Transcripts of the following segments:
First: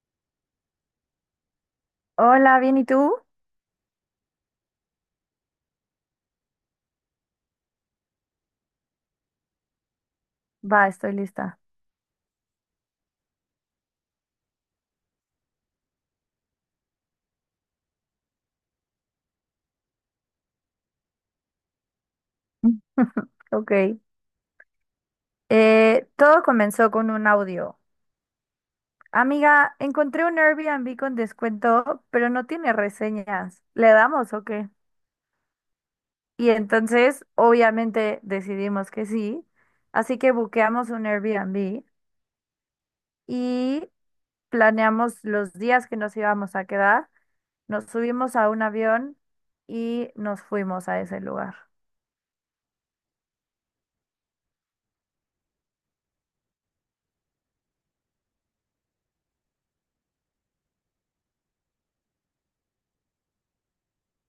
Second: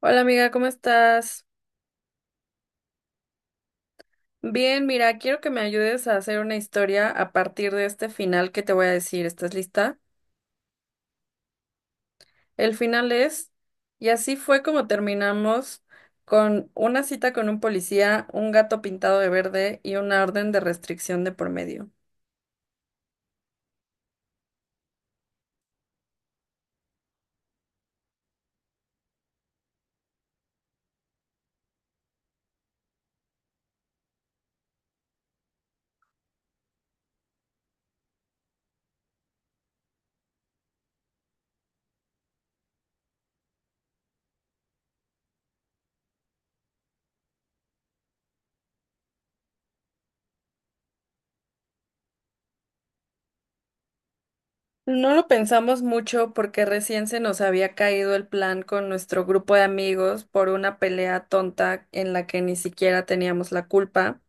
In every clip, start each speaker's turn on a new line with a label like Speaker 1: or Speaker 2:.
Speaker 1: Hola amiga, ¿cómo estás?
Speaker 2: Hola, bien, ¿y tú?
Speaker 1: Bien, mira, quiero que me ayudes a hacer una historia a partir de este final que te voy a decir. ¿Estás lista?
Speaker 2: Va, estoy lista.
Speaker 1: El final es, y así fue como terminamos con una cita con un policía, un gato pintado de verde y una orden de restricción de por medio.
Speaker 2: Ok. Todo comenzó con un audio. Amiga, encontré un Airbnb con descuento, pero no tiene reseñas. ¿Le damos o qué? Y entonces, obviamente, decidimos que sí. Así que buqueamos un Airbnb y planeamos los días que nos íbamos a quedar. Nos subimos a un avión y nos fuimos a ese lugar.
Speaker 1: No lo pensamos mucho porque recién se nos había caído el plan con nuestro grupo de amigos por una pelea tonta en la que ni siquiera teníamos la culpa.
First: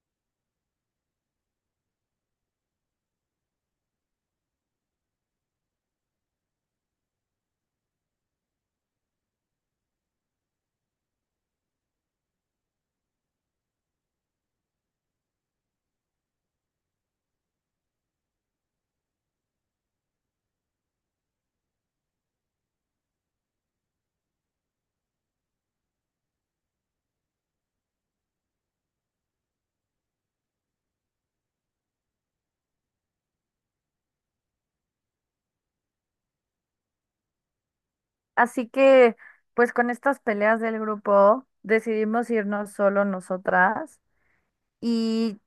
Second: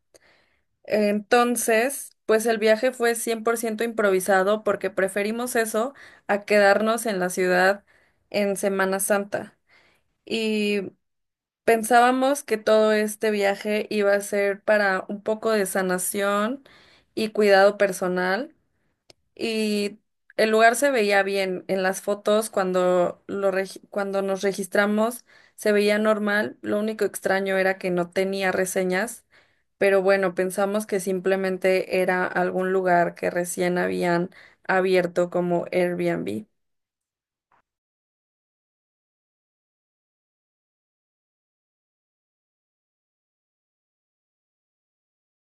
Speaker 1: Entonces, pues el viaje fue 100% improvisado porque preferimos eso a quedarnos en la ciudad en Semana Santa. Y pensábamos que todo este viaje iba a ser para un poco de sanación y cuidado personal, y el lugar se veía bien. En las fotos, cuando, cuando nos registramos, se veía normal. Lo único extraño era que no tenía reseñas, pero bueno, pensamos que simplemente era algún lugar que recién habían abierto como Airbnb.
Speaker 2: Así que, pues con estas peleas del grupo, decidimos irnos solo nosotras y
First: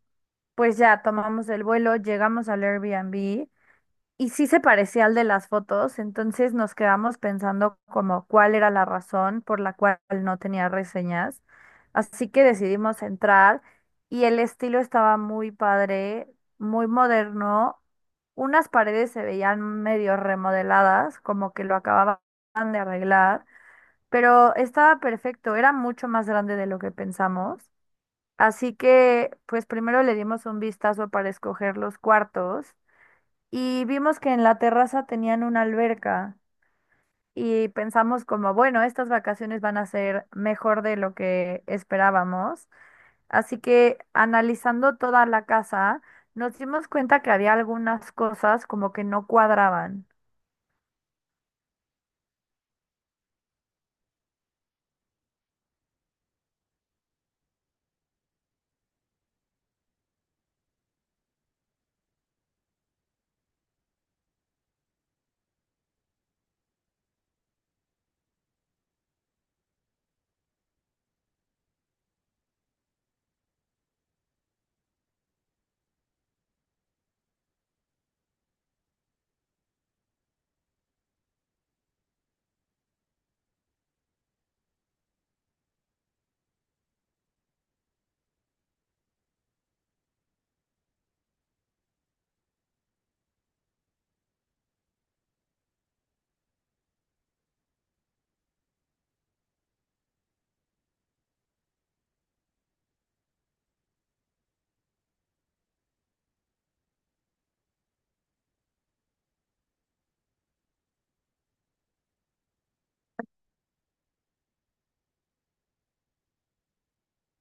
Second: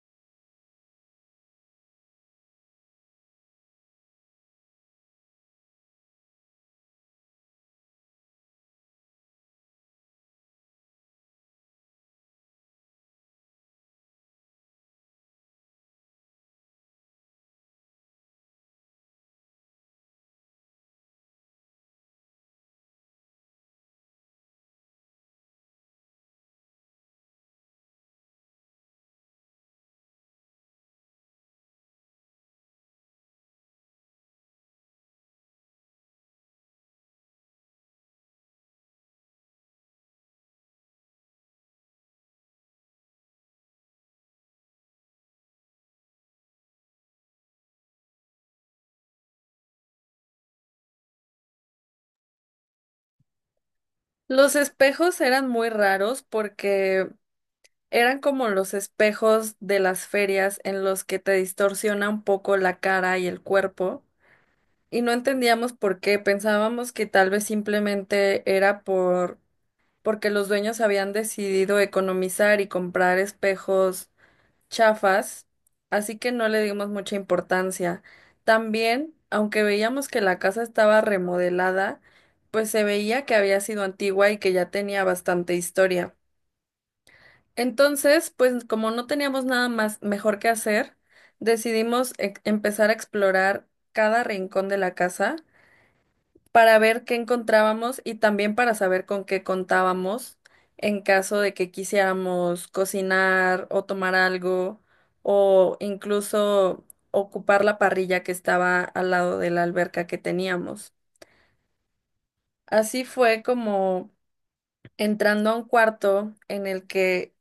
Speaker 2: pues ya tomamos el vuelo, llegamos al Airbnb y sí se parecía al de las fotos, entonces nos quedamos pensando como cuál era la razón por la cual no tenía reseñas. Así que decidimos entrar y el estilo estaba muy padre, muy moderno. Unas paredes se veían medio remodeladas, como que lo acababan de arreglar, pero estaba perfecto, era mucho más grande de lo que pensamos. Así que, pues primero le dimos un vistazo para escoger los cuartos y vimos que en la terraza tenían una alberca y pensamos como, bueno, estas vacaciones van a ser mejor de lo que esperábamos. Así que analizando toda la casa, nos dimos cuenta que había algunas cosas como que no cuadraban.
Speaker 1: Los espejos eran muy raros porque eran como los espejos de las ferias en los que te distorsiona un poco la cara y el cuerpo, y no entendíamos por qué. Pensábamos que tal vez simplemente era porque los dueños habían decidido economizar y comprar espejos chafas, así que no le dimos mucha importancia. También, aunque veíamos que la casa estaba remodelada, pues se veía que había sido antigua y que ya tenía bastante historia. Entonces, pues como no teníamos nada más mejor que hacer, decidimos empezar a explorar cada rincón de la casa para ver qué encontrábamos y también para saber con qué contábamos en caso de que quisiéramos cocinar o tomar algo o incluso ocupar la parrilla que estaba al lado de la alberca que teníamos. Así fue como, entrando a un cuarto en el que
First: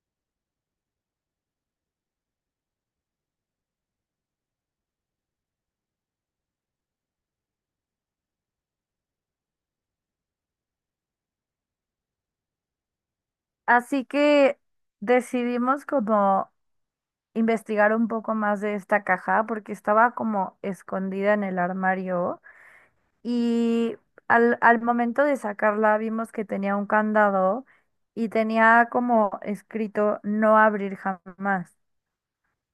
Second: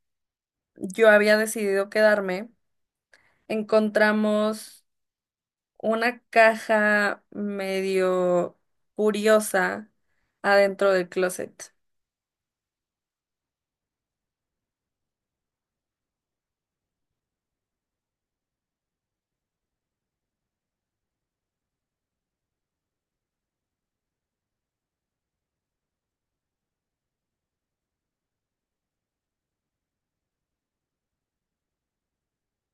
Speaker 1: yo había decidido quedarme, encontramos una caja medio curiosa adentro del closet.
Speaker 2: Así que decidimos como investigar un poco más de esta caja porque estaba como escondida en el armario y al momento de sacarla vimos que tenía un candado y tenía como escrito no abrir jamás.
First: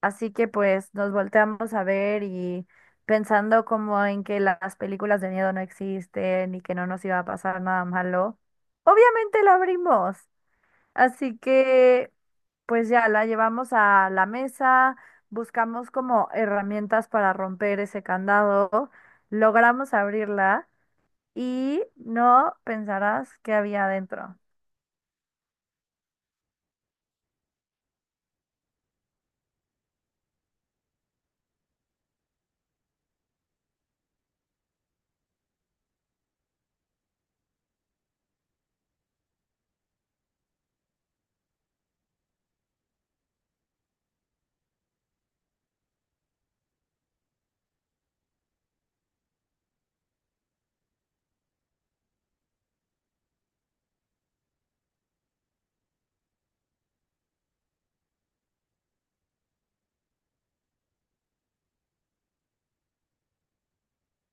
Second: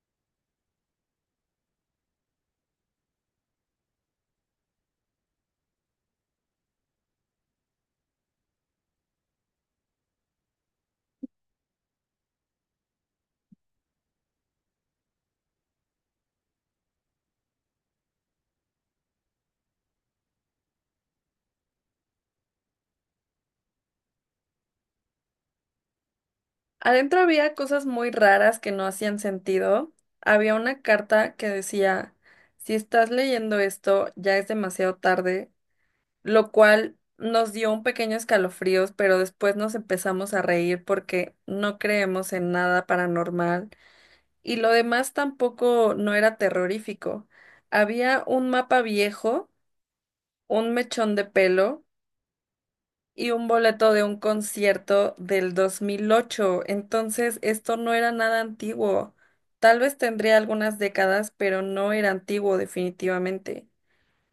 Speaker 2: Así que pues nos volteamos a ver y pensando como en que las películas de miedo no existen y que no nos iba a pasar nada malo, obviamente la abrimos. Así que, pues ya la llevamos a la mesa, buscamos como herramientas para romper ese candado, logramos abrirla y no pensarás qué había adentro.
Speaker 1: Adentro había cosas muy raras que no hacían sentido. Había una carta que decía, si estás leyendo esto, ya es demasiado tarde, lo cual nos dio un pequeño escalofríos, pero después nos empezamos a reír porque no creemos en nada paranormal y lo demás tampoco no era terrorífico. Había un mapa viejo, un mechón de pelo y un boleto de un concierto del 2008. Entonces, esto no era nada antiguo. Tal vez tendría algunas décadas, pero no era antiguo definitivamente.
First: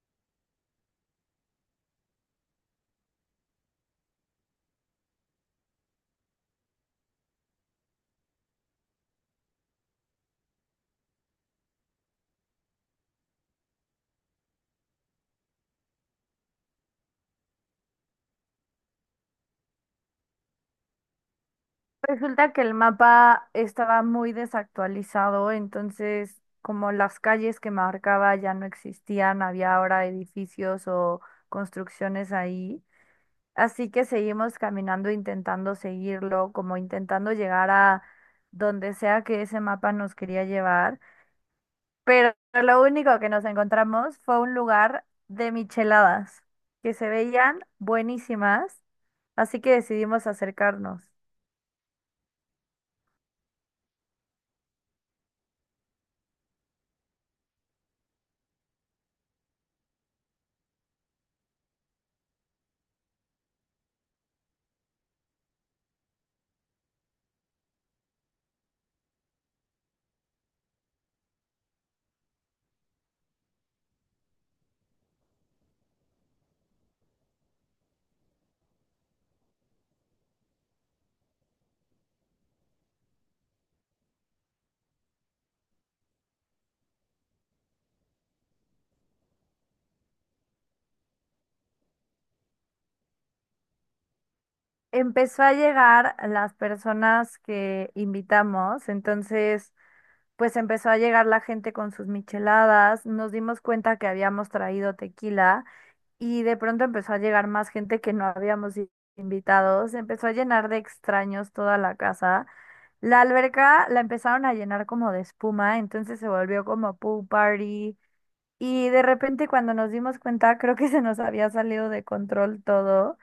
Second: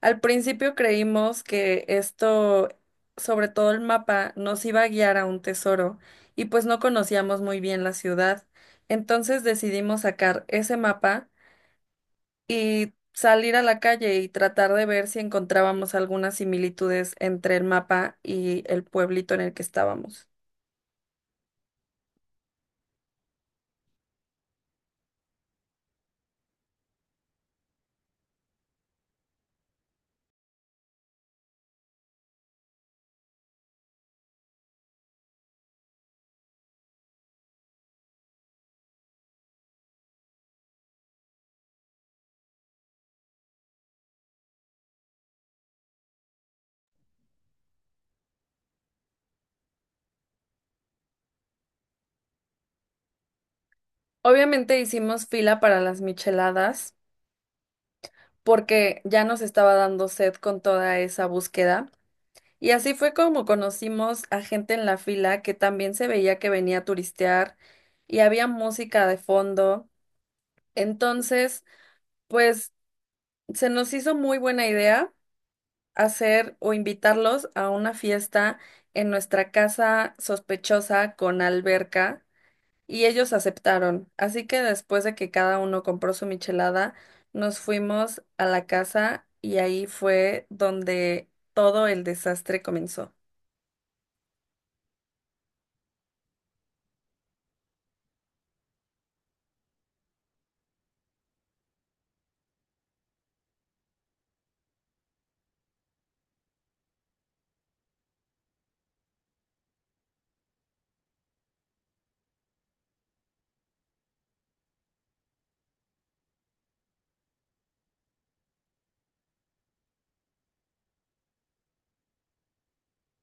Speaker 1: Al principio creímos que esto, sobre todo el mapa, nos iba a guiar a un tesoro, y pues no conocíamos muy bien la ciudad. Entonces decidimos sacar ese mapa y salir a la calle y tratar de ver si encontrábamos algunas similitudes entre el mapa y el pueblito en el que estábamos.
Speaker 2: Resulta que el mapa estaba muy desactualizado, entonces como las calles que marcaba ya no existían, había ahora edificios o construcciones ahí. Así que seguimos caminando, intentando seguirlo, como intentando llegar a donde sea que ese mapa nos quería llevar. Pero lo único que nos encontramos fue un lugar de micheladas, que se veían buenísimas, así que decidimos acercarnos.
Speaker 1: Obviamente hicimos fila para las micheladas porque ya nos estaba dando sed con toda esa búsqueda. Y así fue como conocimos a gente en la fila que también se veía que venía a turistear y había música de fondo. Entonces, pues se nos hizo muy buena idea hacer o invitarlos a una fiesta en nuestra casa sospechosa con alberca y ellos aceptaron. Así que después de que cada uno compró su michelada, nos fuimos a la casa y ahí fue donde todo el desastre comenzó.
Speaker 2: Empezó a llegar las personas que invitamos, entonces pues empezó a llegar la gente con sus micheladas, nos dimos cuenta que habíamos traído tequila. Y de pronto empezó a llegar más gente que no habíamos invitado. Se empezó a llenar de extraños toda la casa. La alberca la empezaron a llenar como de espuma, entonces se volvió como pool party. Y de repente cuando nos dimos cuenta, creo que se nos había salido de control todo.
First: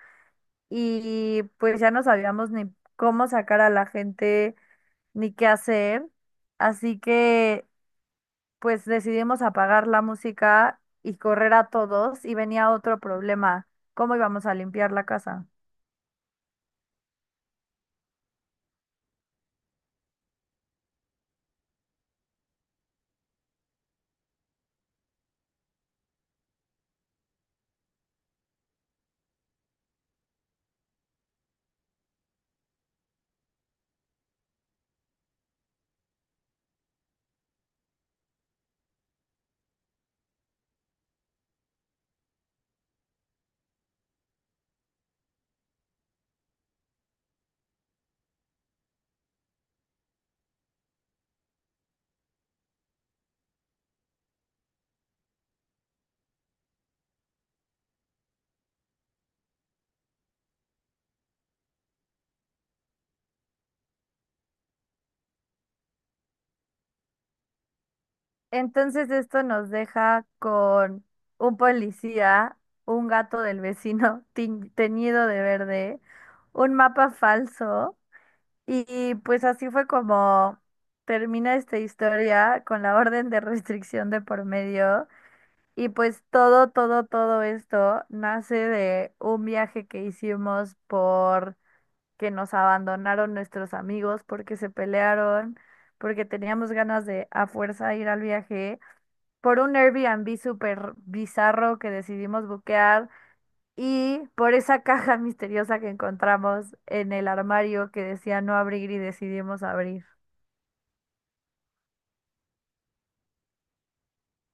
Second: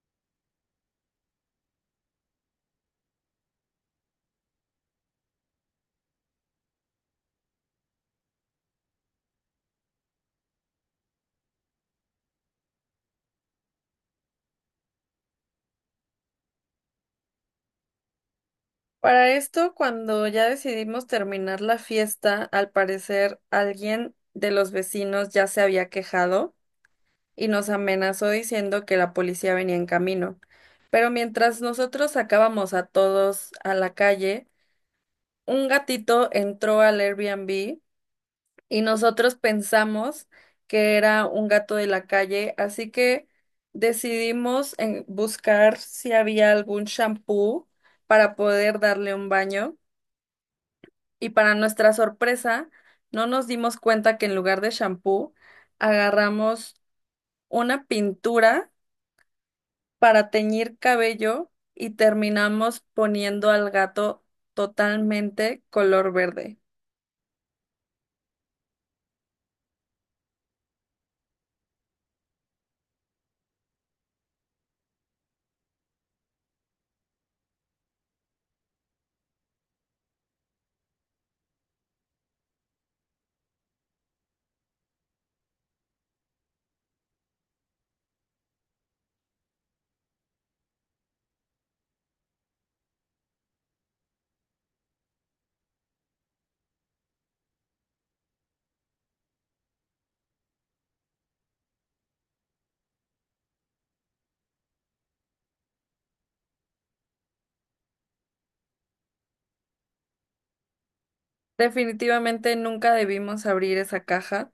Speaker 2: Y pues ya no sabíamos ni cómo sacar a la gente, ni qué hacer. Así que pues decidimos apagar la música y correr a todos y venía otro problema, ¿cómo íbamos a limpiar la casa?
Speaker 1: Para esto, cuando ya decidimos terminar la fiesta, al parecer alguien de los vecinos ya se había quejado y nos amenazó diciendo que la policía venía en camino. Pero mientras nosotros sacábamos a todos a la calle, un gatito entró al Airbnb y nosotros pensamos que era un gato de la calle, así que decidimos buscar si había algún shampoo para poder darle un baño y, para nuestra sorpresa, no nos dimos cuenta que en lugar de shampoo agarramos una pintura para teñir cabello y terminamos poniendo al gato totalmente color verde.
Speaker 2: Entonces esto nos deja con un policía, un gato del vecino teñido de verde, un mapa falso y pues así fue como termina esta historia con la orden de restricción de por medio. Y pues todo, todo, todo esto nace de un viaje que hicimos por que nos abandonaron nuestros amigos porque se pelearon, porque teníamos ganas de a fuerza ir al viaje, por un Airbnb súper bizarro que decidimos buquear y por esa caja misteriosa que encontramos en el armario que decía no abrir y decidimos abrir.
Speaker 1: Definitivamente nunca debimos abrir esa caja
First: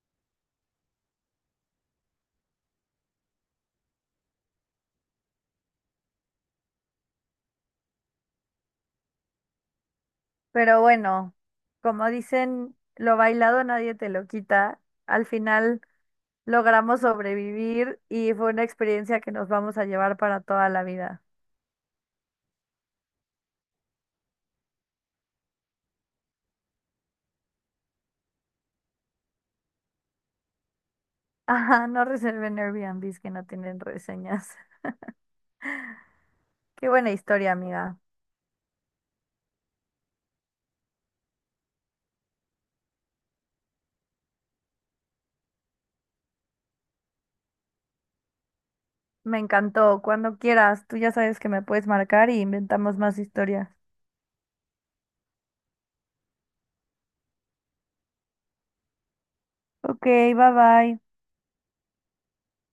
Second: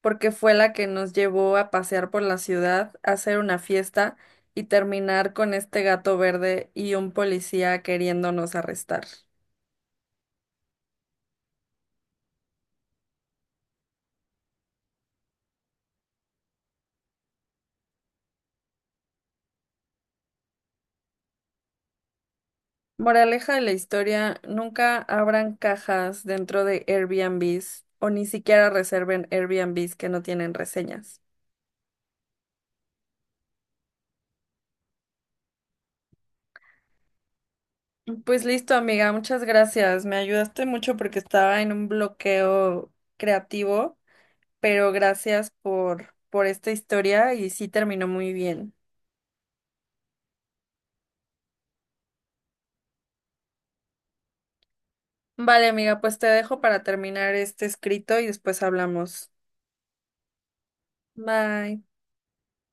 Speaker 1: porque fue la que nos llevó a pasear por la ciudad, a hacer una fiesta y terminar con este gato verde y un policía queriéndonos arrestar.
Speaker 2: Pero bueno, como dicen, lo bailado nadie te lo quita. Al final logramos sobrevivir y fue una experiencia que nos vamos a llevar para toda la vida.
Speaker 1: Moraleja de la historia, nunca abran cajas dentro de Airbnbs o ni siquiera reserven Airbnbs que no tienen reseñas.
Speaker 2: Ajá, no reserven Airbnbs que no tienen reseñas. Qué buena historia, amiga.
Speaker 1: Pues listo, amiga, muchas gracias. Me ayudaste mucho porque estaba en un bloqueo creativo, pero gracias por esta historia y sí terminó muy bien.
Speaker 2: Me encantó. Cuando quieras, tú ya sabes que me puedes marcar y inventamos más historias.
Speaker 1: Vale, amiga, pues te dejo para terminar este escrito y después hablamos.
Speaker 2: Ok, bye bye.
Speaker 1: Bye.